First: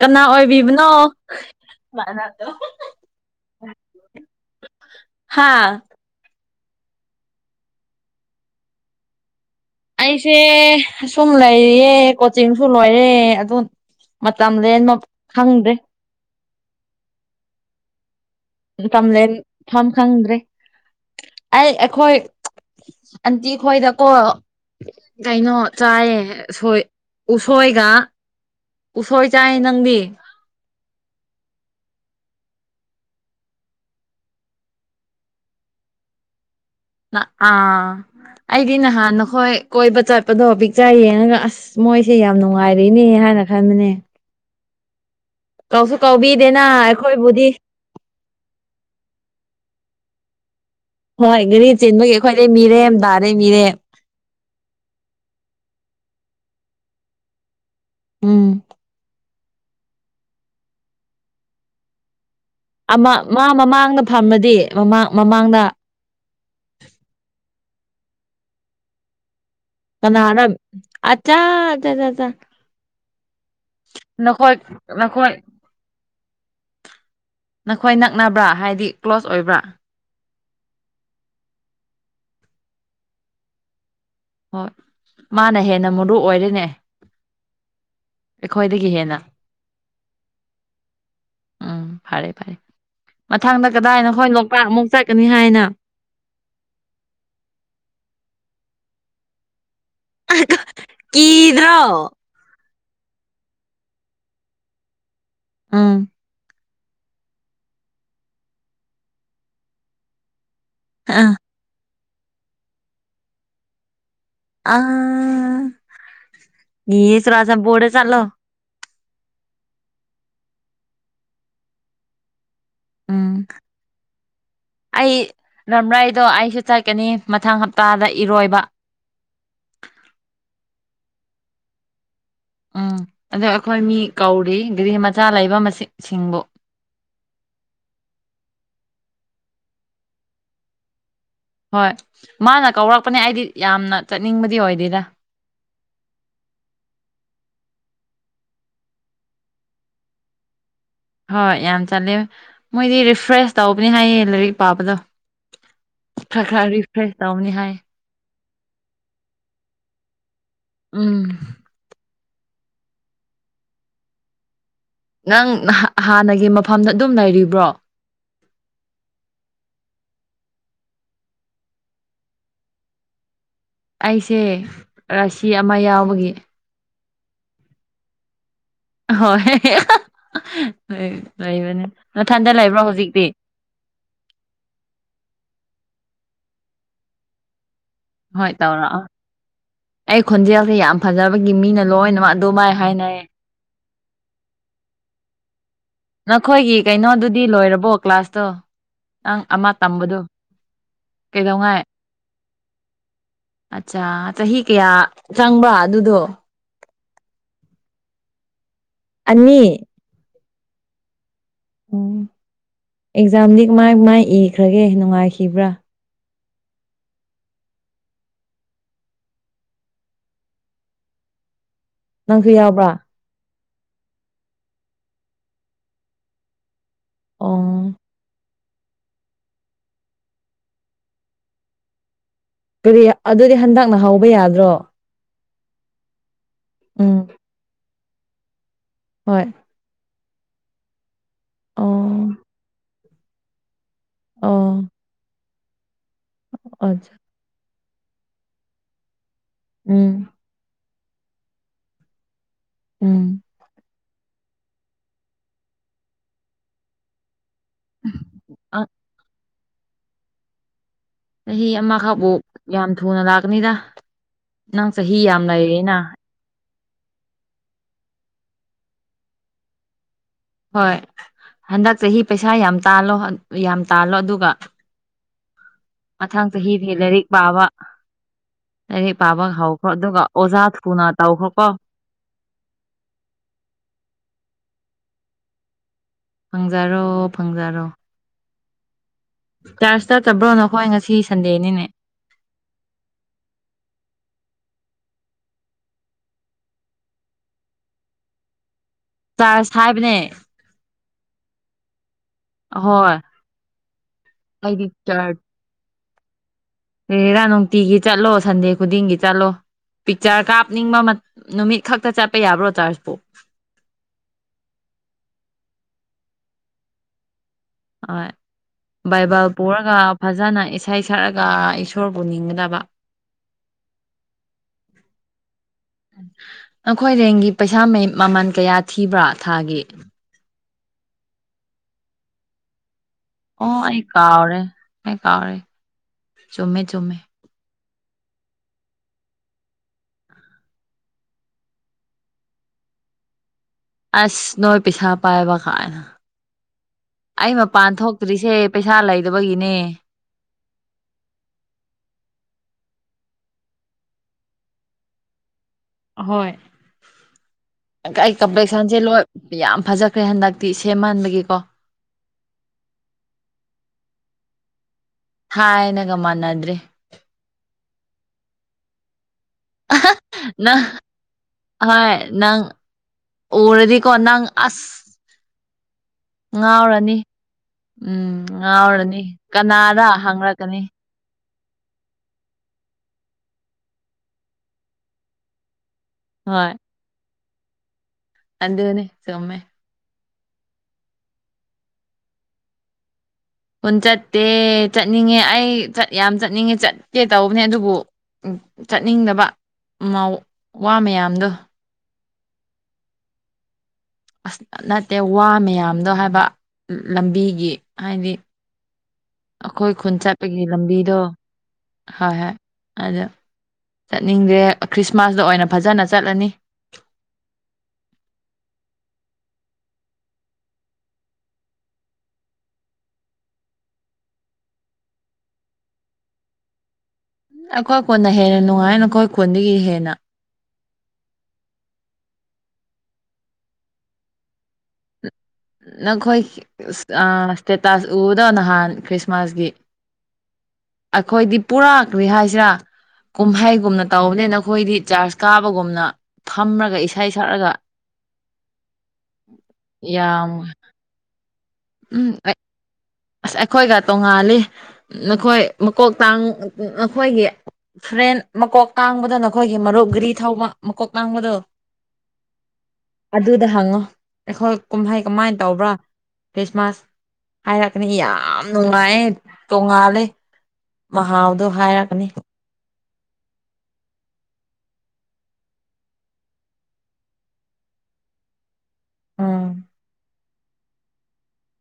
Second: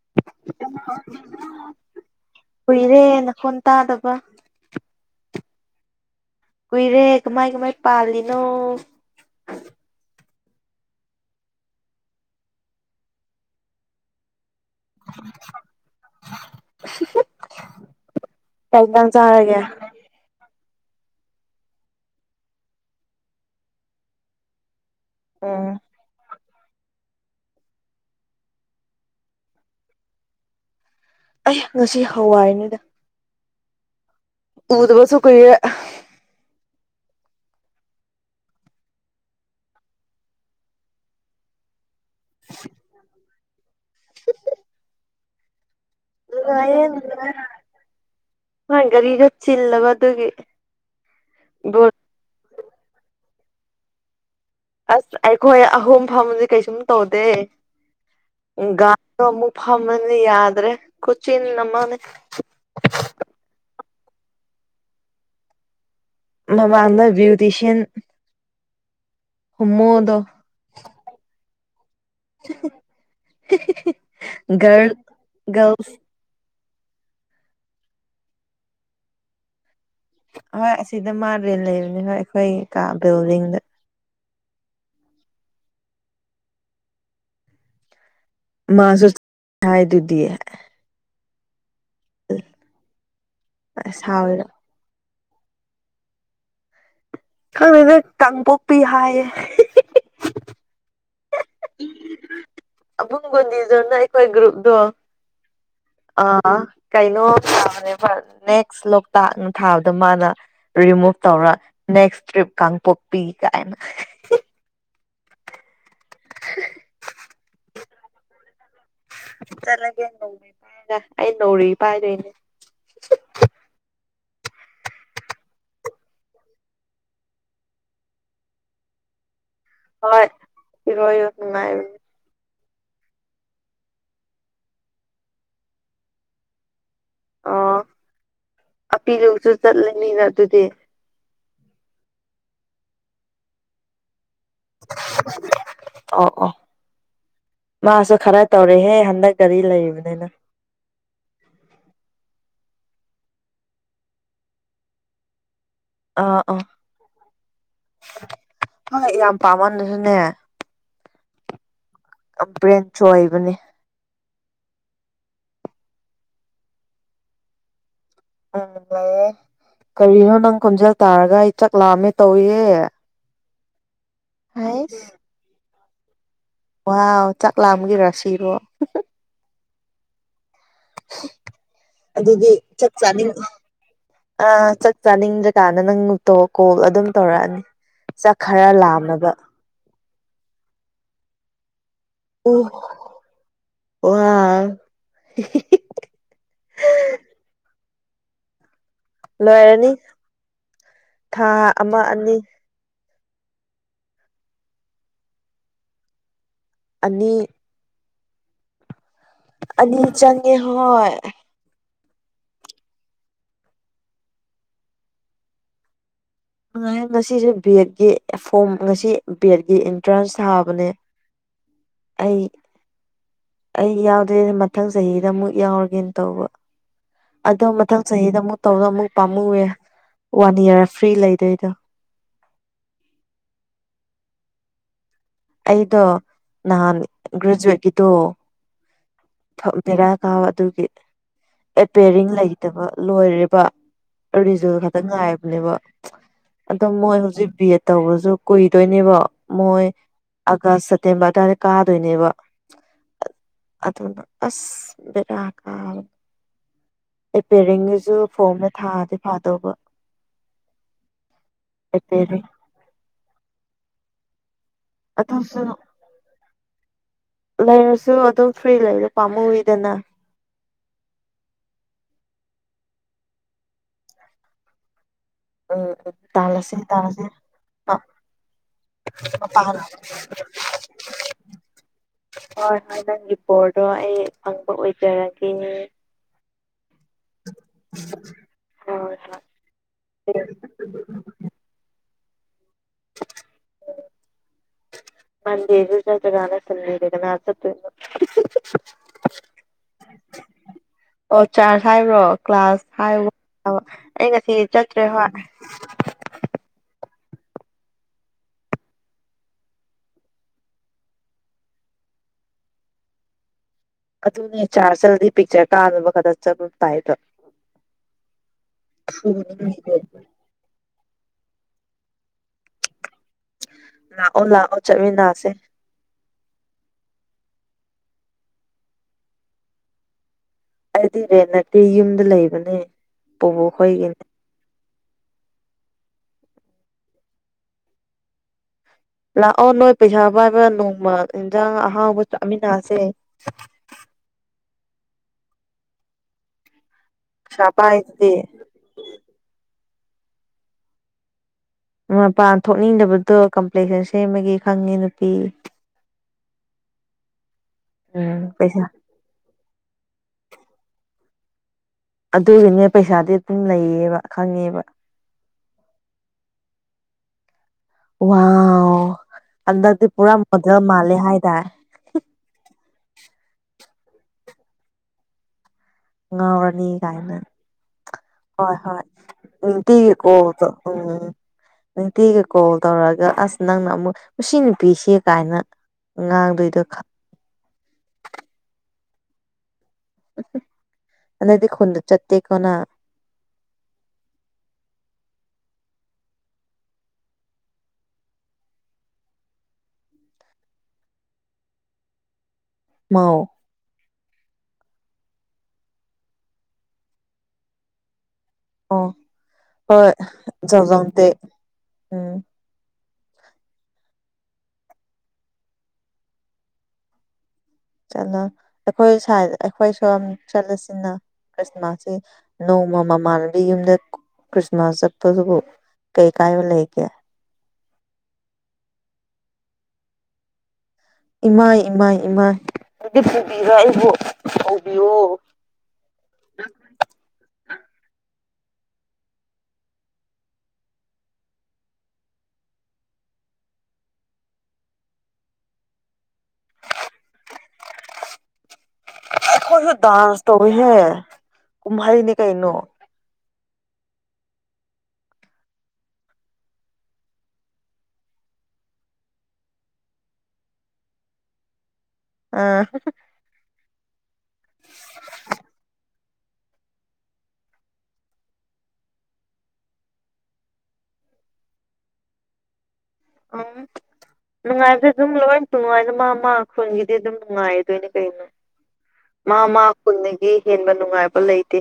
ꯀꯅꯥ ꯑꯣꯏꯕꯤꯕꯅꯣ ꯀꯨꯏꯔꯦ ꯅꯈꯣꯟ ꯇꯥꯗꯕ [inaudible] ꯍꯥꯥ ꯀꯨꯏꯔꯦ ꯀꯃꯥꯏ ꯀꯃꯥꯏ ꯄꯥꯜꯂꯤꯅꯣ ꯑꯩꯁꯦ ꯁꯨꯝ ꯂꯩꯔꯤꯌꯦ ꯀꯣꯆꯤꯡꯁꯨ ꯂꯣꯏꯔꯦ ꯑꯗꯨ ꯃꯠ ꯇꯝ ꯂꯦꯟꯕ ꯈꯪꯗ꯭ꯔꯦ ꯍ ꯍꯨꯞ ꯃꯇꯝ ꯂꯦꯟ ꯐꯝ ꯈꯪꯗ꯭ꯔꯦ ꯑꯩ ꯑꯩꯈꯣꯏ ꯑꯟꯇꯤ ꯈꯣꯏꯗꯀꯣ ꯀꯩꯅꯣ ꯎꯝ ꯆꯥꯏꯌꯦ ꯎꯁꯣꯏ ꯎꯁꯣꯏꯒ ꯎꯁꯣꯏ ꯆꯥꯏ ꯅꯪꯗꯤ ꯑꯩ ꯉꯁꯤ ꯍꯋꯥꯏꯅꯤꯗ ꯎꯗꯕꯁꯨ ꯀꯨꯏꯔꯦ ꯑꯥ ꯑꯩꯗꯤ ꯅꯍꯥꯟ ꯅꯈꯣꯏ ꯀꯣꯏꯕ ꯆꯠꯄꯗꯣ ꯄꯤꯛꯆꯔ ꯌꯦꯡꯉꯒ ꯑꯁ ꯃꯣꯏꯁꯦ ꯌꯥꯝ ꯅꯨꯡꯉꯥꯏꯔꯤꯅꯦ ꯍꯥꯏꯅ ꯈꯟꯕꯅꯦ ꯀꯧꯁꯨ ꯀꯧꯕꯤꯗꯦꯅ ꯑꯩꯈꯣꯏꯕꯨꯗꯤ ꯒꯔꯤꯒ ꯆꯤꯜꯂꯕ ꯑꯗꯨꯒꯤ ꯍꯣꯏ ꯒꯥꯔꯤ ꯕꯣꯜ ꯆꯤꯟꯕꯒꯤ ꯑꯩꯈꯣꯏꯗꯤ ꯃꯤꯔꯦꯝ ꯇꯥꯔꯦ ꯃꯤꯔꯦꯝ ꯑꯁ ꯑꯩꯈꯣꯏ ꯑꯍꯨꯝ ꯐꯝꯕꯗꯤ ꯀꯩꯁꯨꯝ ꯇꯧꯗꯦ ꯎꯝ ꯒꯥ ꯗꯣ ꯑꯃꯨꯛ ꯐꯝꯃꯅꯤ ꯌꯥꯗ꯭ꯔꯦ ꯈꯨꯆꯤꯟ ꯑꯃꯅꯤ ꯃꯥ ꯃꯥ ꯃꯃꯥꯡꯗ ꯐꯝꯃꯗꯤ ꯃꯃꯥꯡ ꯃꯃꯥꯡꯗ ꯃꯃꯥꯡꯗ ꯕ꯭ꯌꯨꯇꯤ ꯁꯤꯟ ꯍꯣꯃꯣꯗꯣ ꯀꯅꯥꯅ ꯑꯆꯥ ꯑꯆꯥ ꯆꯥ ꯆꯥ ꯅꯈꯣꯏ ꯒꯔꯜ ꯅꯈꯣꯏ ꯒꯔꯜꯁ ꯅꯈꯣꯏ ꯅꯛꯅꯕ꯭ꯔꯥ ꯍꯥꯏꯗꯤ ꯀ꯭ꯂꯣꯁ ꯑꯣꯏꯕ꯭ꯔꯥ ꯍꯣꯏ ꯑꯁꯤꯗ ꯃꯥ ꯔꯦꯟ ꯂꯩꯕꯅꯤ ꯍꯣꯏ ꯑꯩꯈꯣꯏ ꯀꯥ ꯕꯤꯜꯗꯤꯡꯗ ꯍꯣꯏ ꯃꯥꯅ ꯍꯦꯟꯅ ꯃꯔꯨ ꯑꯣꯏꯔꯦꯅꯦ ꯃꯥ ꯑꯩꯈꯣꯏꯗꯒꯤ ꯍꯦꯟꯅ ꯁꯁ ꯍꯥꯏꯗꯨꯗꯤ ꯎꯝ ꯐꯔꯦ ꯐꯔꯦ ꯃꯊꯪꯗ ꯀꯗꯥꯏꯅ ꯍꯣꯏ ꯁꯥꯎꯔꯤꯔꯥ ꯂꯣꯛꯇꯥꯛ ꯑꯃꯨꯛ ꯆꯠ ꯀꯅꯤ ꯍꯥꯏꯅ ꯈꯪꯅ ꯀꯥꯡꯄꯣꯛꯄꯤ ꯍꯥꯏꯌꯦ ꯀꯗ꯭ꯔꯣ ꯑꯕꯨꯡꯒꯣꯟꯗꯤꯤꯗꯅ ꯑꯩꯈꯣꯏ ꯒ꯭ꯔꯨꯞꯗ ꯎꯝ ꯑ ꯀꯩꯅꯣ ꯊꯥꯕꯅꯦ ꯅꯦꯛꯁ ꯂꯣꯛꯇꯥꯛꯅ ꯊꯥꯕꯗ ꯃꯥꯅ ꯔꯤꯃꯨꯚ ꯑꯥ ꯇꯧꯔ ꯅꯦꯛꯁ ꯇ꯭ꯔꯤꯞ ꯀꯥꯡꯄꯣꯛꯄꯤ ꯀꯥꯏꯅ ꯑ ꯃꯤꯁꯨꯔꯥꯁ ꯣꯣꯔ ꯆꯠꯂ ꯆꯠꯂꯒꯦ ꯅꯣꯡꯃꯩ ꯄꯥꯏꯔ ꯑꯩ ꯅꯧꯔꯤ ꯄꯥꯏꯗꯣꯏꯅꯦ ꯎꯝ ꯑꯩ ꯔꯝꯔꯥꯏꯗꯣ ꯑꯩꯁꯨ ꯆꯠꯀꯅꯤ ꯃꯊꯪ ꯍꯞꯇꯥꯗ ꯏꯔꯣꯏꯕ ꯍꯣꯏ ꯏꯔ ꯅꯨꯡꯉꯥꯏ ꯎꯝ ꯑꯗꯣ ꯑꯩꯈꯣꯏ ꯃꯤ ꯀꯧꯔꯤ ꯔꯤ ꯃꯆꯥ ꯂꯩꯕ ꯁꯤꯡꯕꯨ ꯑꯄꯤꯔꯧꯁꯨ ꯆꯠꯂꯅꯤꯅ ꯑꯗꯨꯗꯤ ꯍꯣꯏ ꯃꯥꯅ ꯀꯧꯔꯛꯄꯅꯦ ꯑꯩꯗꯤ ꯌꯥꯝꯅ ꯆꯠꯅꯤꯡꯕꯗꯤ ꯑꯣꯏꯗꯦꯗ ꯑꯣ ꯑꯣ ꯃꯥꯁ ꯈꯔ ꯇꯧꯔꯦꯍꯦ ꯍꯟꯗꯛ ꯀꯔꯤ ꯂꯩꯕꯅꯤꯅ ꯍꯣꯏ ꯌꯥꯝ ꯆꯠꯂꯦ ꯃꯣꯏꯗꯤ ꯔꯤꯐ꯭ꯔꯦꯁ ꯇꯧꯕꯅꯤ ꯍꯥꯏꯌꯦ ꯂꯥꯏꯔꯤꯛ ꯄꯥꯕꯗꯣ ꯑꯥ ꯈꯔ ꯑꯥ ꯈꯔ ꯔꯤꯐ꯭ꯔꯦꯁ ꯇꯧꯅꯤ ꯍꯥꯏ ꯍꯣꯏ ꯌꯥꯝ ꯄꯥꯝꯃꯅꯁꯨꯅꯦ ꯎꯝ ꯀꯝꯄ꯭ꯔꯦꯟꯁꯨ ꯍꯥꯏꯕꯅꯦ ꯅꯪ ꯅ ꯍꯥꯟꯅꯒꯤ ꯃꯐꯝꯗ ꯑꯗꯨꯝ ꯂꯩꯔꯤꯕ꯭ꯔꯣ ꯑꯂꯑꯦ ꯀꯔꯤꯅꯣ ꯅꯪ ꯈꯣꯟꯖꯦꯜ ꯇꯥꯔꯒ ꯑꯩ ꯆꯥꯛ ꯂꯥꯛꯑꯝꯃꯦ ꯇꯧꯏꯌꯦ ꯑꯩꯁꯦ ꯔꯥꯁꯤ ꯑꯃ ꯌꯥꯎꯕꯒꯤ ꯋꯥꯍ ꯆꯥꯛꯂꯥꯝꯒꯤ ꯔꯥꯁꯤꯔꯣ ꯍꯣꯏ ꯍ ꯑꯗꯨꯗꯤ ꯆꯥꯛ ꯍꯧꯖꯤꯛꯇꯤ ꯆꯥꯅꯤꯡ ꯑ ꯆꯥꯛ ꯆꯥꯅꯤꯡ ꯇꯥꯅ ꯅꯪꯇꯣ ꯀꯣꯜ ꯑꯗꯨꯝ ꯇꯧꯔꯛꯑꯅꯤ ꯆꯥꯛ ꯍꯣꯏ ꯈꯔ ꯇꯧꯔꯛꯑꯣ ꯂꯥꯝꯅꯕ ꯑꯩ ꯈꯣꯟꯖꯦꯜꯁꯦ ꯌꯥꯝ ꯐꯖꯕꯒꯤ ꯃꯤꯅ ꯂꯣꯏꯅꯃꯛ ꯑꯗꯨ ꯃꯥꯏ ꯍꯥꯏꯅꯩꯌꯦ ꯑꯣ ꯑ ꯅꯈꯣꯏꯒꯤ ꯀꯩꯅꯣꯗꯨꯗꯤ ꯂꯣꯏꯔꯕꯣ ꯀ꯭ꯂꯥꯁꯇꯣ ꯅꯪ ꯑꯃ ꯂꯣꯏꯔꯅꯤ ꯇꯝꯕꯗꯣ ꯊꯥ ꯀꯩꯗꯧꯉꯥꯏ ꯑꯃ ꯑꯅꯤ ꯑꯠꯆꯥ ꯆꯍꯤ ꯀꯌꯥ ꯆꯪꯕ ꯑꯗꯨꯗꯣ ꯑꯅꯤ ꯑꯅꯤ ꯑ ꯆꯪꯦ ꯍꯣꯏ ꯎꯝ ꯑꯦꯛꯖꯥꯝꯗꯤ ꯀꯃꯥꯏ ꯃꯥꯏ ꯏꯈ꯭ꯔꯒꯦ ꯅꯨꯡꯉꯥꯏꯈꯤꯕ꯭ꯔꯥ ꯉꯉꯥꯏ ꯉꯁꯤꯁꯦ ꯕꯤ ꯑꯦꯗꯀꯤ ꯐꯣꯝ ꯉꯁꯤ ꯕꯤ ꯑꯦꯗꯀꯤ ꯑꯦꯟꯇ꯭ꯔꯥꯟꯁ ꯊꯥꯕꯅꯦ [unintelligible] ꯑꯩ ꯅꯪꯈꯩ ꯌꯥꯕ꯭ꯔꯥ ꯑꯩ ꯌꯥꯎꯗ꯭ꯔꯦ ꯃꯊꯪ ꯆꯍꯤꯗ ꯑꯃꯨꯛ ꯌꯥꯎꯔꯒꯦꯅ ꯇꯧꯕ ꯑꯣ ꯑꯗꯣ ꯃꯊꯪ ꯆꯍꯤꯍꯤꯗ ꯑꯃꯨ ꯇꯧꯅ ꯑꯃꯨꯛ ꯄꯥꯝꯃꯨꯑꯦ ꯋꯥꯟ ꯏꯌꯥꯔ ꯐ꯭ꯔꯤ ꯂꯩꯗꯣꯏꯗꯣ ꯀꯔꯤ ꯑꯗꯨꯗꯤ ꯍꯟꯗꯛꯅ ꯍꯧꯕ ꯌꯥꯗ꯭ꯔꯣ ꯑꯩꯗꯣ ꯅꯍꯥꯟ ꯎꯝ ꯍꯣꯏ ꯒ꯭ꯔꯦꯖꯨꯋꯦꯠꯀꯤꯗꯣꯦꯔꯥ ꯀꯥ ꯑꯗꯨꯒꯤ ꯑꯦꯄꯦꯔꯤꯡ ꯑꯣ ꯂꯩꯇꯕ ꯂꯣꯏꯔꯤꯕ ꯑꯣ ꯔꯤꯖ ꯈꯛꯇ ꯉꯥꯏꯕꯅꯦꯕ ꯑꯗꯣ ꯑꯠꯆꯥ ꯃꯣꯏ ꯍꯧꯖꯤꯛ ꯕꯤ ꯑꯦꯠ ꯇꯧꯕꯁꯨ ꯀꯨꯏꯗꯣꯏꯅꯦꯕ ꯃꯣꯏ ꯎꯝ ꯑꯥꯒꯁ ꯁꯦꯞꯇꯦꯝꯕꯔ ꯇꯥꯔꯦ ꯀꯥꯗꯣꯏꯅꯦꯕ ꯎꯝ ꯑꯗꯨꯅ ꯑꯁ ꯕꯤꯔꯥꯀꯥ ꯑꯦꯔꯤꯄꯦꯌꯔꯤꯡꯒꯤꯁꯨ ꯐꯣꯝꯅ ꯑ ꯊꯥꯗꯤ ꯐꯥꯗꯧꯕ ꯆꯍꯤ ꯑꯃꯈꯛꯕꯨꯥꯎ ꯑꯦꯄꯦꯔꯤꯡ ꯌꯥꯝ ꯊꯨꯅ ꯂꯥꯛꯀꯅꯤꯗ ꯅꯪ ꯆꯍꯤ ꯌꯥꯝ ꯑꯗꯨꯁꯨ ꯂꯩꯌꯦꯦꯅ ꯂꯩꯔꯁꯨ ꯑꯗꯨꯝ ꯐ꯭ꯔꯤ ꯂꯩꯔ ꯄꯥꯝꯃꯨꯨꯏꯗꯅ ꯍꯣꯏ ꯍꯟꯗꯛ ꯆꯍꯤ ꯄꯩꯁꯥ ꯌꯥꯝ ꯇꯥꯜꯂꯣ ꯌꯥꯝ ꯇꯥꯜꯂꯣ ꯑꯗꯨꯒ ꯎꯝ ꯎꯝ ꯃꯊꯥꯡ ꯆꯍꯤ ꯇꯥꯜꯂꯁꯦ ꯐꯦ ꯇꯥꯜꯂꯁꯦ ꯂꯥꯏꯔꯤꯛ ꯄꯥꯕ ꯑꯩ ꯄꯥꯕ ꯃꯄꯥꯟ ꯍꯥꯎꯈ꯭ꯔꯣ ꯑꯗꯨꯒ ꯑꯣꯖꯥ ꯊꯨꯅ ꯇꯧꯈ꯭ꯔꯣꯀꯣ ꯍꯣꯏ ꯍꯣꯏ ꯅꯪꯒꯤ ꯕꯣꯔꯗꯣ ꯑꯩ ꯐꯪꯕ ꯑꯣꯏꯖꯔꯒꯦꯅꯦ ꯐꯪꯖꯔꯣ ꯐꯪꯖꯔꯣ ꯍꯣꯏ ꯍꯣꯏ ꯆꯔꯆ ꯆꯠꯠꯇꯕ꯭ꯔꯣꯅ ꯑꯩꯈꯣꯏ ꯉꯁꯤ ꯁꯟꯗꯦꯅꯤꯅꯦ ꯃꯟꯗꯦ ꯆꯇ ꯅ ꯊ ꯂꯩ ꯆꯥꯔꯖ ꯍꯥꯏꯕꯅꯦ ꯑꯣ ꯆꯥꯔꯖ ꯍꯥꯏꯕ꯭ꯔꯣ ꯀ꯭ꯂꯥꯁ ꯑꯍꯣꯏ ꯍꯥꯏꯕ ꯑꯩ ꯉꯁꯤ ꯑꯩꯗꯤ ꯆꯠꯇ꯭ꯔꯦ ꯍꯣꯏ ꯑꯦ ꯔꯥ ꯅꯨꯡꯇꯤꯒꯤ ꯆꯠꯂꯣ ꯁꯟꯗꯦ ꯈꯨꯗꯤꯡꯒꯤ ꯆꯠꯂꯣ ꯄꯤꯛꯆꯔ ꯀꯥꯞꯅꯤꯡꯕ ꯅꯨꯃꯤꯠ ꯈꯛꯇ ꯆꯠꯄ ꯌꯥꯕ꯭ꯔꯣ ꯆꯥꯔꯖꯄꯨ ꯑꯗꯨꯅꯦ ꯆꯥꯔ ꯆꯜꯗꯤ ꯄꯤꯛꯆꯔ ꯀꯥꯨꯅꯕ ꯈꯛꯇ ꯆꯠꯂꯨ ꯇꯥꯏꯕ ꯍꯣꯏ ꯕꯥꯏꯕꯜ ꯄꯨꯔꯒ ꯐꯖꯅ ꯏꯁꯩ ꯁꯛꯔꯒ ꯏꯁꯣꯔꯕꯨ ꯅꯤꯡꯒꯗꯕ [unintelligible] ꯂꯥꯛꯑꯣ ꯂꯥꯛꯑꯣ ꯆꯠꯃꯤꯟꯅꯁꯦ ꯅꯈꯣꯏꯔꯦꯡꯒꯤ ꯄꯩꯁꯥ ꯃꯌꯦꯛ ꯃꯃꯜ ꯀꯌꯥ ꯊꯤꯕ꯭ꯔꯥ ꯊꯥꯒꯤ ꯍꯥꯏꯗꯤ ꯏꯔꯦ ꯅꯠꯇꯦ ꯌꯨꯝꯗ ꯂꯩꯕꯅꯦ ꯄꯨꯕꯨ ꯑꯣ ꯑꯩ ꯈꯣꯏꯒꯤꯅꯦ ꯀꯥꯎꯔꯦ ꯑꯩ ꯀꯥꯎꯔꯦ ꯆꯨꯝꯃꯦ ꯆꯨꯝꯃꯦ ꯂꯥꯛꯑꯣ ꯅꯣꯏ ꯄꯩꯁꯥ ꯄꯥꯏꯕ ꯅꯣꯡꯃ ꯏꯟꯖꯥꯡ ꯑꯍꯥꯎꯕ ꯆꯥꯃꯤꯟꯅꯁꯦ ꯑꯁ ꯅꯣꯏꯦ ꯄꯤꯆꯥꯥ ꯄꯥꯕ ꯀꯥꯅ ꯑꯩ ꯄꯩꯁꯥ ꯃꯄꯥꯟ ꯄꯥꯏꯗꯨꯗꯤ ꯊꯣꯛꯇ꯭ꯔꯤꯁꯦ ꯄꯩꯁꯥ ꯂꯩꯗꯕꯒꯤꯅꯦ ꯃꯄꯥꯟ ꯊꯣꯛꯅꯤꯡꯗꯕꯗꯣ ꯀꯝꯄ꯭ꯂꯦꯛꯁꯟ ꯁꯦꯝꯃꯒꯤ ꯈꯪꯉꯦ ꯅꯨꯄꯤ ꯍꯣꯏ ꯀꯥꯏ ꯎꯝ ꯀꯄꯔꯦ ꯄꯩꯁꯥ ꯁꯖꯦ ꯂꯣꯏ ꯌꯥꯝ ꯐꯖꯈ꯭ꯔꯦ ꯍꯟꯗꯛꯇꯤ ꯁꯦꯝꯃꯟꯥꯟꯕꯒꯤꯀꯣ ꯑꯗꯨꯒꯤꯅꯦ ꯄꯩꯁꯥꯗꯤ ꯑꯗꯨꯝ ꯂꯩꯌꯦꯕ ꯈꯪꯉꯦꯕ ꯍꯅꯒꯃꯅꯗ꯭ꯔꯤ ꯋꯥ ꯍꯟꯗꯛꯇꯗꯤꯤ ꯄꯨꯔꯥ ꯃꯣꯗꯦꯜ ꯅꯪ ꯃꯥꯜꯂꯦ ꯍꯥꯏꯇꯥꯔꯦ ꯑꯣꯔꯗꯤ ꯀꯅꯥ ꯑꯁ ꯉꯔꯅꯤ ꯉꯥꯎꯔꯅꯤ ꯀꯥꯏꯅ ꯎꯝ ꯍꯣꯏ ꯉꯥꯎꯔꯅꯤ ꯀꯅꯥꯔ ꯍꯣꯏꯇꯤꯀꯗ ꯍꯪꯔꯛꯀꯅꯤ ꯎꯝ ꯅꯨꯡꯇꯤꯒ ꯀꯣꯜ ꯇꯧꯔꯛꯑꯒ ꯑꯁ ꯅꯪꯅ ꯑꯃꯨꯛ ꯁꯤ ꯅꯨꯄꯤꯁꯤ ꯀꯥꯏꯅ ꯉꯥꯡꯗꯣꯏꯗꯣ ꯈ ꯑꯗ ꯑꯗꯨꯅꯦ ꯆꯃꯦ ꯑꯗꯤ ꯈꯨ ꯆꯠꯦꯛ ꯀꯣꯟꯅꯥ ꯎꯟ ꯆꯠꯇꯦ ꯆꯠꯅꯤꯡꯉꯦ ꯑꯩ ꯌꯥꯝ ꯆꯠꯅꯤꯡꯉꯦ ꯆꯠꯀꯦ ꯇꯧꯕꯅꯦ ꯑꯗꯨꯕꯨ ꯆꯠꯅꯤꯡꯗꯕ ꯋꯥ ꯃꯌꯥꯝꯗꯣ ꯃꯥꯎ ꯑꯁ ꯅꯠꯇꯦ ꯋꯥ ꯃꯌꯥꯝꯗꯣ ꯍꯥꯏꯕ ꯂꯝꯕꯤꯒꯤ ꯍꯥꯏꯗꯤ ꯑꯣ ꯑꯩꯈꯣꯏ ꯍꯣꯏ ꯈꯨꯟ ꯆꯠꯄꯒꯤ ꯖꯥꯎ ꯖꯥꯎ ꯂꯝꯕꯤꯗꯣ ꯇꯦꯛ ꯍꯣꯏ ꯎꯝ ꯍꯣꯏ ꯑꯗ ꯆꯠꯅꯤꯡꯗꯦ ꯈ꯭ꯔꯤꯁꯃꯥꯁꯇ ꯑꯣꯏꯅ ꯐꯖꯅ ꯆꯠꯂꯅꯤ ꯆꯠꯂꯣ ꯑꯩꯈꯣꯏ ꯁ ꯑꯩꯈꯣꯏ ꯁꯝ ꯆꯠꯂꯁꯤꯅ ꯈ꯭ꯔꯤꯁꯃꯥꯁꯁꯤ ꯅꯣꯡꯃ ꯃꯃꯥꯟꯅꯕꯤ ꯌꯨꯝꯗ ꯈ꯭ꯔꯤꯁꯃꯥꯁ ꯆꯠꯄꯗꯨꯕꯨ ꯀꯩꯀꯥꯏ ꯂꯩꯒꯦ ꯑꯩꯈꯣꯏ ꯀꯣꯟꯅ ꯍꯦꯟꯅ ꯅꯨꯡꯉꯥꯏ ꯅꯈꯣꯏ ꯀꯣꯟꯗꯒꯤ ꯍꯦꯟꯅ ꯏꯃꯥꯏ ꯏꯃꯥꯏ ꯏꯃꯥꯏ ꯍꯥꯏꯗꯤ ꯄꯨꯕꯤꯔ ꯑꯩꯕꯨ ꯇꯧꯕꯤꯌꯣ ꯅꯈꯣꯏ ꯏꯁꯇꯦꯇꯥꯁ ꯎꯗꯕ ꯅꯍꯥꯟ ꯈ꯭ꯔꯤꯁꯃꯥꯁꯀꯤ ꯑꯩꯈꯣꯏꯗꯤ ꯄꯨꯔꯛꯀꯅꯤ ꯍꯥꯏꯁꯤꯔꯥ ꯀꯨꯝꯍꯩꯒꯨꯝꯅ ꯇꯧꯕꯅꯦ ꯅꯈꯣꯏꯗꯤ ꯆꯥꯔꯖ ꯀꯥꯕꯒꯨꯝꯅ ꯊꯝꯔꯒ ꯏꯁꯩ ꯁꯛꯂꯒ ꯌꯥꯝ ꯀꯣꯏꯍꯦ ꯎꯝ ꯀꯨꯍꯔꯤꯅꯤ ꯀꯩꯩꯅꯣ ꯑꯁ ꯑꯩꯈꯣꯏꯒ ꯇꯣꯡꯉꯥꯜꯂꯤ ꯅꯈꯣꯏ ꯃꯀꯣꯛꯇꯥꯡ ꯅꯈꯣꯏꯒꯤ ꯐ ꯇꯦꯟ ꯃꯀꯣꯛ ꯇꯥꯡꯕꯗ ꯅꯈꯣꯏꯒꯤ ꯃꯔꯨꯞ ꯒꯔꯤ ꯊꯧꯕ ꯃꯀꯣꯛ ꯇꯥꯡꯕꯗꯣ ꯑꯥ ꯑꯗꯨꯗ ꯍꯪꯉꯣ ꯑꯩꯈꯣꯏ ꯀꯨꯝꯍꯩ ꯀꯃꯥꯏꯅ ꯇꯧꯕ꯭ꯔꯥ ꯈ꯭ꯔꯤꯁꯃꯥꯁ ꯍꯥꯏꯔꯛ ꯅꯤ ꯌꯥꯝ ꯅꯨꯡꯉꯥꯏꯌꯦ ꯇꯣꯡꯉꯥꯜꯂꯦ ꯃꯍꯥꯎꯗꯣ ꯍꯥꯏꯔꯛꯀꯅꯤ ꯎꯝ ꯅꯨꯡꯉꯥꯏꯕꯗꯤ ꯑꯗꯨꯝ ꯂꯣꯏꯅ ꯅꯨꯡ ꯅꯨꯡꯉꯥꯏ ꯃꯥ ꯃꯥ ꯈꯨꯟꯒꯤꯗꯤ ꯑꯗꯨꯝ ꯅꯨꯡꯉꯥꯏꯗꯣꯏꯅꯦ ꯀꯩꯅꯣ ꯃꯥ ꯎꯝ ꯃꯥ ꯈꯨꯟꯗꯒꯤ ꯍꯦꯟꯕ ꯅꯨꯡꯉꯥꯏꯕ ꯂꯩꯇꯦ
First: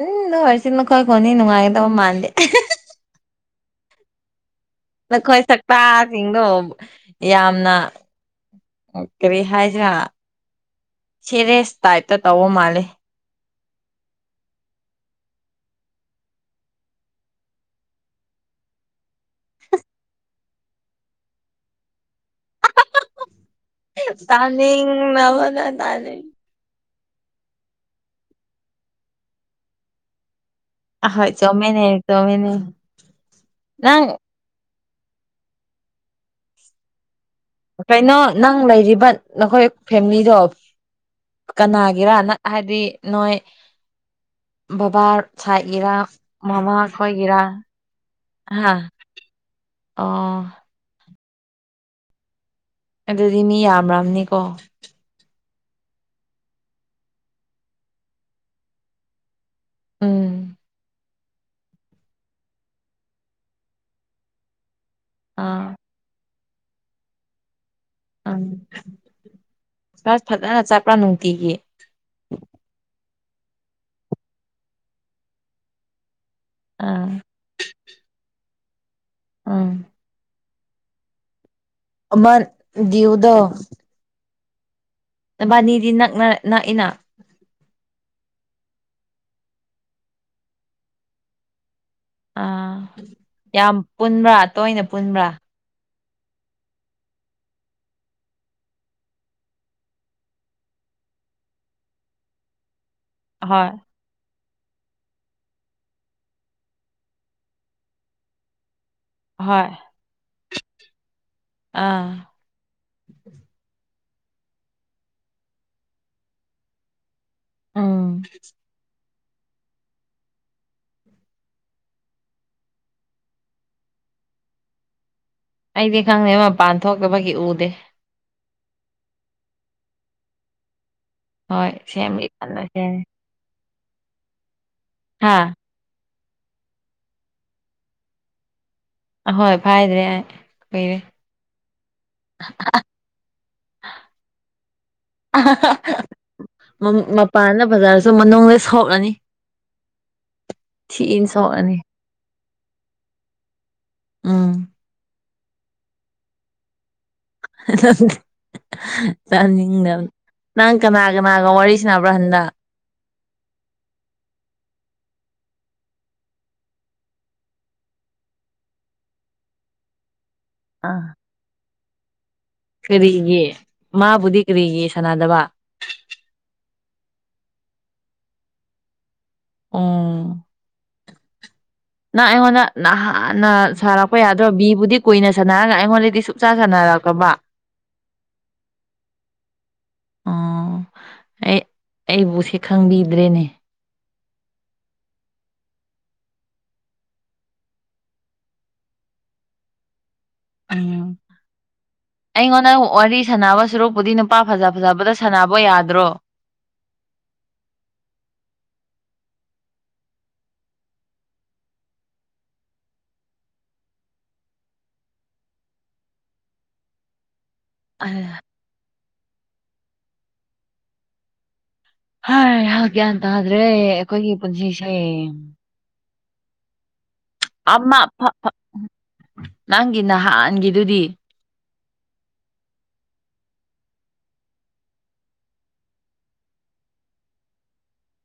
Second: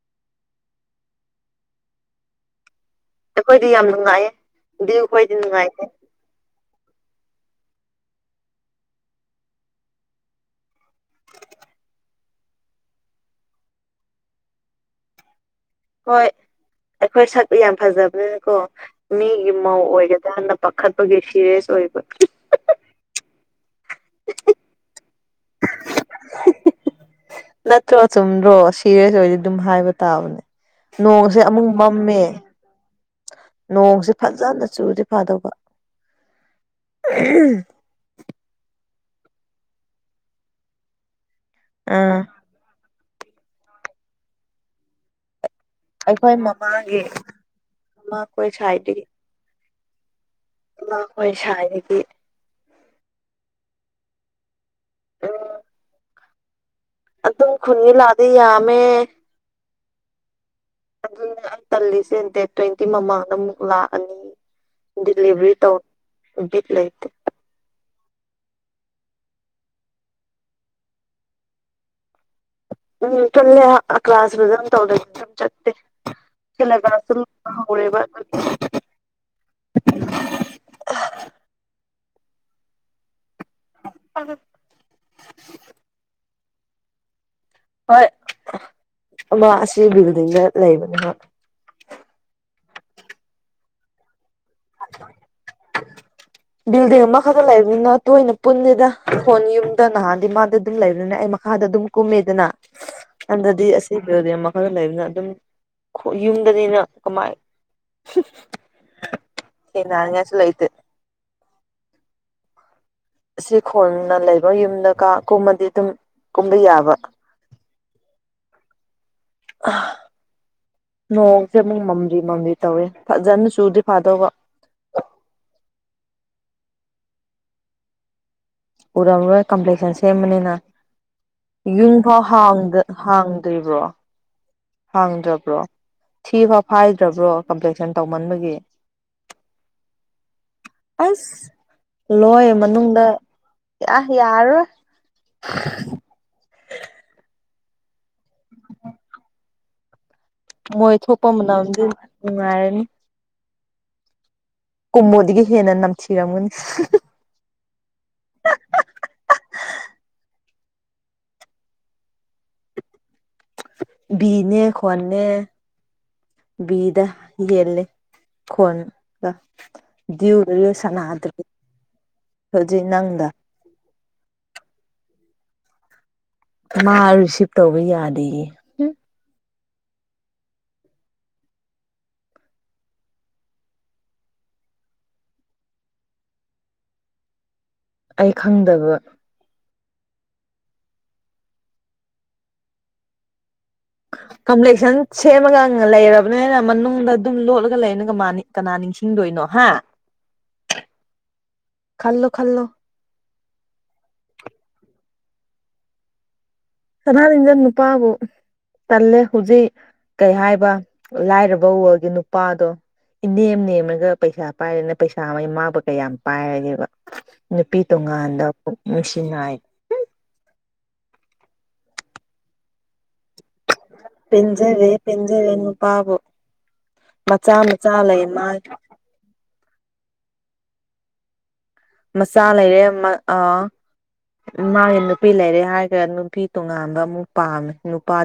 ꯎꯝ ꯅꯣꯏꯁꯤ ꯅꯈꯣꯏ ꯈꯨꯟꯗꯤ ꯅꯨꯡꯉꯥꯏꯒꯗꯕ ꯃꯥꯟꯗꯦ ꯑꯩꯈꯣꯏꯗꯤ ꯌꯥꯝ ꯅꯨꯡꯉꯥꯏꯌꯦ ꯑꯗꯨ ꯑꯩꯈꯣꯏꯗꯤ ꯅꯈꯣꯏ ꯁꯛꯇꯥ ꯅꯨꯡꯉꯥꯏꯇꯦ ꯁꯤꯡꯗꯣ ꯌꯥꯝꯅ ꯀꯔꯤ ꯍꯥꯏꯁꯤꯔ ꯁꯦꯔꯦꯁ ꯇꯥꯏꯞꯇ ꯇꯧꯕ ꯃꯥꯜꯂꯦ ꯍꯣꯏ ꯑꯩꯈꯣꯏ ꯁꯛ ꯌꯥꯝ ꯐꯖꯕꯅꯤꯅꯀꯣ ꯃꯤꯒꯤ ꯃꯧ ꯑꯣꯏꯒꯗꯔꯅ ꯄꯥꯈꯠꯄꯒꯤ ꯁꯤꯔꯌꯦꯁ ꯑꯣꯏꯕ ꯇꯥꯅꯤꯡꯗꯕꯗ ꯇꯥꯅꯤꯡ ꯅꯠꯇ꯭ꯔꯣ ꯆꯨꯝꯗ꯭ꯔꯣ ꯁꯤꯔꯤꯌꯁ ꯑꯣꯏꯔꯗꯤ ꯑꯗꯨꯝ ꯍꯥꯏꯕ ꯇꯥꯕꯅꯦ ꯑꯍꯣꯏ ꯅꯣꯡꯁꯦ ꯑꯃꯨꯛ ꯆꯨꯝꯃꯤꯅꯦ ꯃꯝꯃꯦ ꯆꯨꯝꯃꯤꯅꯦ ꯅꯪ ꯅꯣꯡꯁꯦ ꯐꯖꯅ ꯆꯨꯔꯗꯤ ꯐꯗꯧꯕ ꯀꯩꯅꯣ ꯅꯪ ꯂꯩꯔꯤꯕ ꯅꯈꯣꯏ ꯐꯦꯃꯤꯂꯤꯗꯣ ꯀꯅꯥꯒꯤꯔ ꯎꯝ ꯍꯥꯏꯗꯤ ꯅꯣꯏ ꯕꯕꯥ ꯁꯥꯏꯠꯀꯤꯔ ꯑꯩꯈꯣꯏ ꯃꯃꯥ ꯃꯃꯥꯒꯤ ꯈꯣꯏꯒꯤꯔꯥ ꯃꯈꯣꯏ ꯍꯥ ꯑ ꯈꯣꯏ ꯁꯋꯥꯥꯏꯗꯒꯤ ꯑꯗꯨꯗꯤ ꯃꯤ ꯌꯥꯝꯂꯝꯅꯤꯀꯣ ꯎꯝ ꯑꯗꯨꯝ ꯈꯨꯟꯒꯤ ꯂꯥꯛꯑꯗꯤ ꯌꯥꯝꯃꯦ ꯎꯝ ꯑꯗꯨꯅꯦ ꯑꯩ ꯇꯜꯂꯤꯁꯦ ꯗꯦꯠ ꯇ꯭ꯋꯦꯟꯇꯤ ꯃꯃꯥꯡꯗ ꯑꯃꯨꯛ ꯂꯥꯛꯑꯅꯤ ꯗꯤꯂꯤꯚꯔꯤ ꯑꯥ ꯇꯧꯕ ꯕꯤꯠ ꯂꯩꯇꯦ ꯎꯝ ꯈꯁ ꯐꯖꯅ ꯆꯠꯄ꯭ꯔ ꯅꯨꯡꯇꯤꯒꯤ ꯎꯝ ꯆꯠꯂꯦ ꯀ꯭ꯂꯥꯁ ꯐꯖꯅ ꯇꯧꯗꯦ ꯑꯥ ꯁꯦꯂꯦꯕꯁꯁꯨ ꯂꯣꯏꯔꯦꯕ ꯑꯥ [unintelligible] ꯑꯃ ꯗꯌꯨꯗꯣ [unintelligible] ꯅꯛꯏꯅ ꯍꯣꯏ ꯑꯃ ꯑꯁꯤ ꯕꯤꯜꯗꯤꯡꯗ ꯂꯩꯕꯅꯤꯕ ꯑꯥ ꯌꯥꯝ ꯄꯨꯟꯕ꯭ꯔ ꯇꯣꯏꯅ ꯄꯨꯟꯕ꯭ꯔ ꯕꯤꯜꯗꯤꯡ ꯑꯃꯈꯛꯇ ꯂꯩꯕꯅꯤꯅ ꯇꯣꯏꯅ ꯄꯨꯟꯁꯗꯦꯗ ꯍꯣꯏ ꯌꯨꯝꯗ ꯅꯍꯥꯟꯗꯤ ꯃꯥꯗꯤ ꯑꯗꯨꯝ ꯂꯩꯕꯅꯦ ꯑꯩ ꯃꯈꯥꯗ ꯑꯗꯨꯝ ꯀꯨꯝꯃꯦꯗꯅ ꯍꯥꯟꯅꯗꯤ ꯍꯣꯏ ꯑꯁꯤ ꯕꯤꯜꯗꯤꯡ ꯃꯈꯥ ꯈꯔ ꯂꯩꯕꯅ ꯑꯗꯨꯝ ꯑꯩꯈꯣꯏ ꯌꯨꯝꯗꯅꯤꯅ ꯀꯃꯥꯏ ꯍꯣꯏ ꯊꯦꯡꯅꯅꯤꯉꯥꯏꯁꯨ ꯂꯩꯇꯦ ꯑꯥ ꯑꯁꯤ ꯈꯣꯡꯅ ꯂꯩꯕ ꯌꯨꯝꯗꯒ ꯀꯨꯝꯃꯗꯤ ꯑꯗꯨꯝ ꯀꯨꯝꯕ ꯌꯥꯕ ꯎꯝ ꯑꯥ ꯅꯣꯡꯁꯦ ꯑꯃꯨꯛ ꯃꯝꯂꯤ ꯃꯝꯂꯤ ꯇꯧꯋꯦ ꯐꯖꯅ ꯆꯨꯔꯗꯤ ꯐꯗꯧꯕ ꯑꯩꯗꯤ ꯈꯪꯗꯦ ꯃꯄꯥꯜ ꯊꯣꯛꯇꯕꯒꯤ ꯎꯗꯦ ꯎꯔꯝꯔꯣꯏ ꯀꯝꯄ꯭ꯂꯦꯛꯁꯟ ꯁꯦꯝꯕꯅꯤꯅ ꯍꯣꯏ ꯌꯨꯝ ꯐꯥꯎ ꯁꯦꯝꯒꯦ ꯀꯟꯅ ꯍꯥꯡꯗ ꯁꯦꯝꯃꯤ ꯍꯥꯡꯗꯔꯤꯕꯣ ꯍꯥ ꯍꯥꯡꯗ꯭ꯔꯕ꯭ꯔꯣ ꯊꯤꯕꯥꯎ ꯐꯥꯏꯗ꯭ꯔꯕ꯭ꯔꯣ ꯀꯝꯄ꯭ꯂꯦꯛꯁꯟ ꯇꯧꯃꯟꯕꯒꯤ ꯑꯍꯣꯏ ꯐꯥꯏꯗ꯭ꯔꯦ ꯑꯩ ꯀꯨꯏꯔꯦ ꯑꯁ ꯂꯣꯏ ꯃꯅꯨꯡꯗ ꯑ ꯌꯥꯔꯔꯣꯏ ꯃꯄꯥꯜꯗ ꯕꯖꯥꯔꯁꯨ ꯃꯅꯨꯡꯗ ꯁꯣꯛꯂꯅꯤ ꯃꯣꯏ ꯊꯤꯅ ꯊꯣꯛꯄ ꯁꯣꯛꯂꯅꯤ ꯃꯇꯝꯗꯤ ꯅꯨꯡꯉꯥꯏꯔꯅꯤ ꯎꯝ ꯀꯨꯝꯃꯣꯗꯒꯤ ꯍꯦꯟꯅ ꯅꯝꯊꯤꯔꯝꯒꯅꯤ ꯍ ꯆꯥꯅꯤꯡꯗꯕ ꯅꯪ ꯀꯅꯥ ꯀꯅꯥꯒ ꯋꯥꯔꯤꯁꯤꯅꯕ꯭ꯔꯥ ꯍꯟꯗ ꯅꯦ ꯈꯣꯟꯅ ꯗ ꯌꯦꯂꯦ ꯀꯣꯟꯒ ꯔꯤꯌꯣꯁꯅ ꯑꯥ ꯑꯗꯨꯗꯤ ꯀꯔꯤꯒꯤ ꯃꯥꯕꯨꯗꯤ ꯀꯔꯤꯒꯤ ꯁꯅꯥꯗꯕ ꯃꯥ ꯔꯤꯁꯤꯞ ꯇꯧꯕ ꯌꯥꯗꯌꯦ ꯎꯝ ꯅꯪ ꯑꯩꯉꯣꯟꯗ ꯅꯍꯥꯟꯅ ꯁꯥꯔꯛꯄ ꯌꯥꯗ꯭ꯔꯣ ꯕꯤꯕꯨꯗꯤ ꯀꯨꯏꯅ ꯁꯥꯟꯅꯔꯒ ꯑꯩꯉꯣꯟꯗꯗꯤ ꯁꯨꯡꯆꯥ ꯁꯥꯟꯅꯔꯦ ꯀꯝꯕ ꯑꯩ ꯈꯪꯗꯕ ꯑꯣ ꯑꯩ ꯑꯩꯕꯨꯁꯦ ꯈꯪꯕꯤꯗ꯭ꯔꯦꯅꯦ ꯀꯝꯄ꯭ꯂꯦꯛꯁꯟ ꯁꯦꯝꯃꯒ ꯂꯩꯔꯕꯅꯤꯅ ꯃꯅꯨꯡꯗ ꯑꯗꯨꯝ ꯂꯣꯠꯂꯒ ꯂꯩꯅꯒꯅꯤ ꯀꯅꯥ ꯅꯤꯡꯁꯤ ꯁꯤꯤꯡꯗꯣꯏꯅꯣ ꯍꯥ ꯎꯝ ꯈꯜꯂꯣ ꯈꯜꯂꯣ ꯑꯩꯉꯣꯟꯗ ꯋꯥꯔꯤ ꯁꯥꯟꯅꯕ ꯁꯨꯔꯣꯛꯄꯨꯗꯤ ꯅꯨꯄꯥ ꯐꯖ ꯐꯖꯕꯗ ꯁꯥꯟꯅꯕ ꯌꯥꯗ꯭ꯔꯣ ꯁꯅꯥ ꯅꯤꯡꯟꯖꯟ ꯅꯨꯄꯥꯕꯨ ꯇꯜꯂꯦ ꯍꯧꯖꯤꯛ ꯀꯩ ꯍꯥꯏꯕ ꯂꯥꯏꯔꯕ ꯎꯔꯒꯤ ꯅꯨꯄꯥꯗꯣ ꯏ ꯅꯦꯝ ꯅꯦꯝꯔꯒ ꯄꯩꯁꯥ ꯄꯥꯏꯔꯦꯅ ꯄꯩꯁꯥ ꯑꯃꯃꯥꯕ ꯀꯌꯥꯝ ꯌꯥꯝ ꯄꯥꯏꯔꯒꯦꯕ ꯅꯨꯄꯤ ꯇꯣꯉꯥꯟꯗ ꯄꯨꯛ ꯅꯨꯡꯁꯤꯅꯏ ꯍꯥꯏꯍ ꯒ꯭ꯌꯥꯟ ꯇꯥꯗ꯭ꯔꯦ ꯑꯩꯈꯣꯏꯒꯤ ꯄꯦꯟꯖꯔꯦ ꯄꯨꯟꯁꯤꯁꯦ ꯄꯦꯟꯖꯔꯦ ꯅꯨꯄꯥꯕꯨ ꯃꯆꯥ ꯃꯆꯥ ꯑꯃ ꯂꯩ ꯃꯥ ꯅꯪꯒꯤ ꯅꯍꯥꯟꯥꯟꯒꯤꯗꯨꯗꯤ ꯃꯆꯥ ꯂꯩꯔꯦ ꯑ ꯃꯥꯒꯤ ꯅꯨꯄꯤ ꯂꯩꯔꯦ ꯍꯥꯏꯈ꯭ꯔ ꯅꯨꯄꯤ ꯇꯣꯉꯥꯟꯕ ꯑꯃꯨꯛ ꯄꯥꯝꯃꯦ ꯅꯨꯄꯥꯗꯤ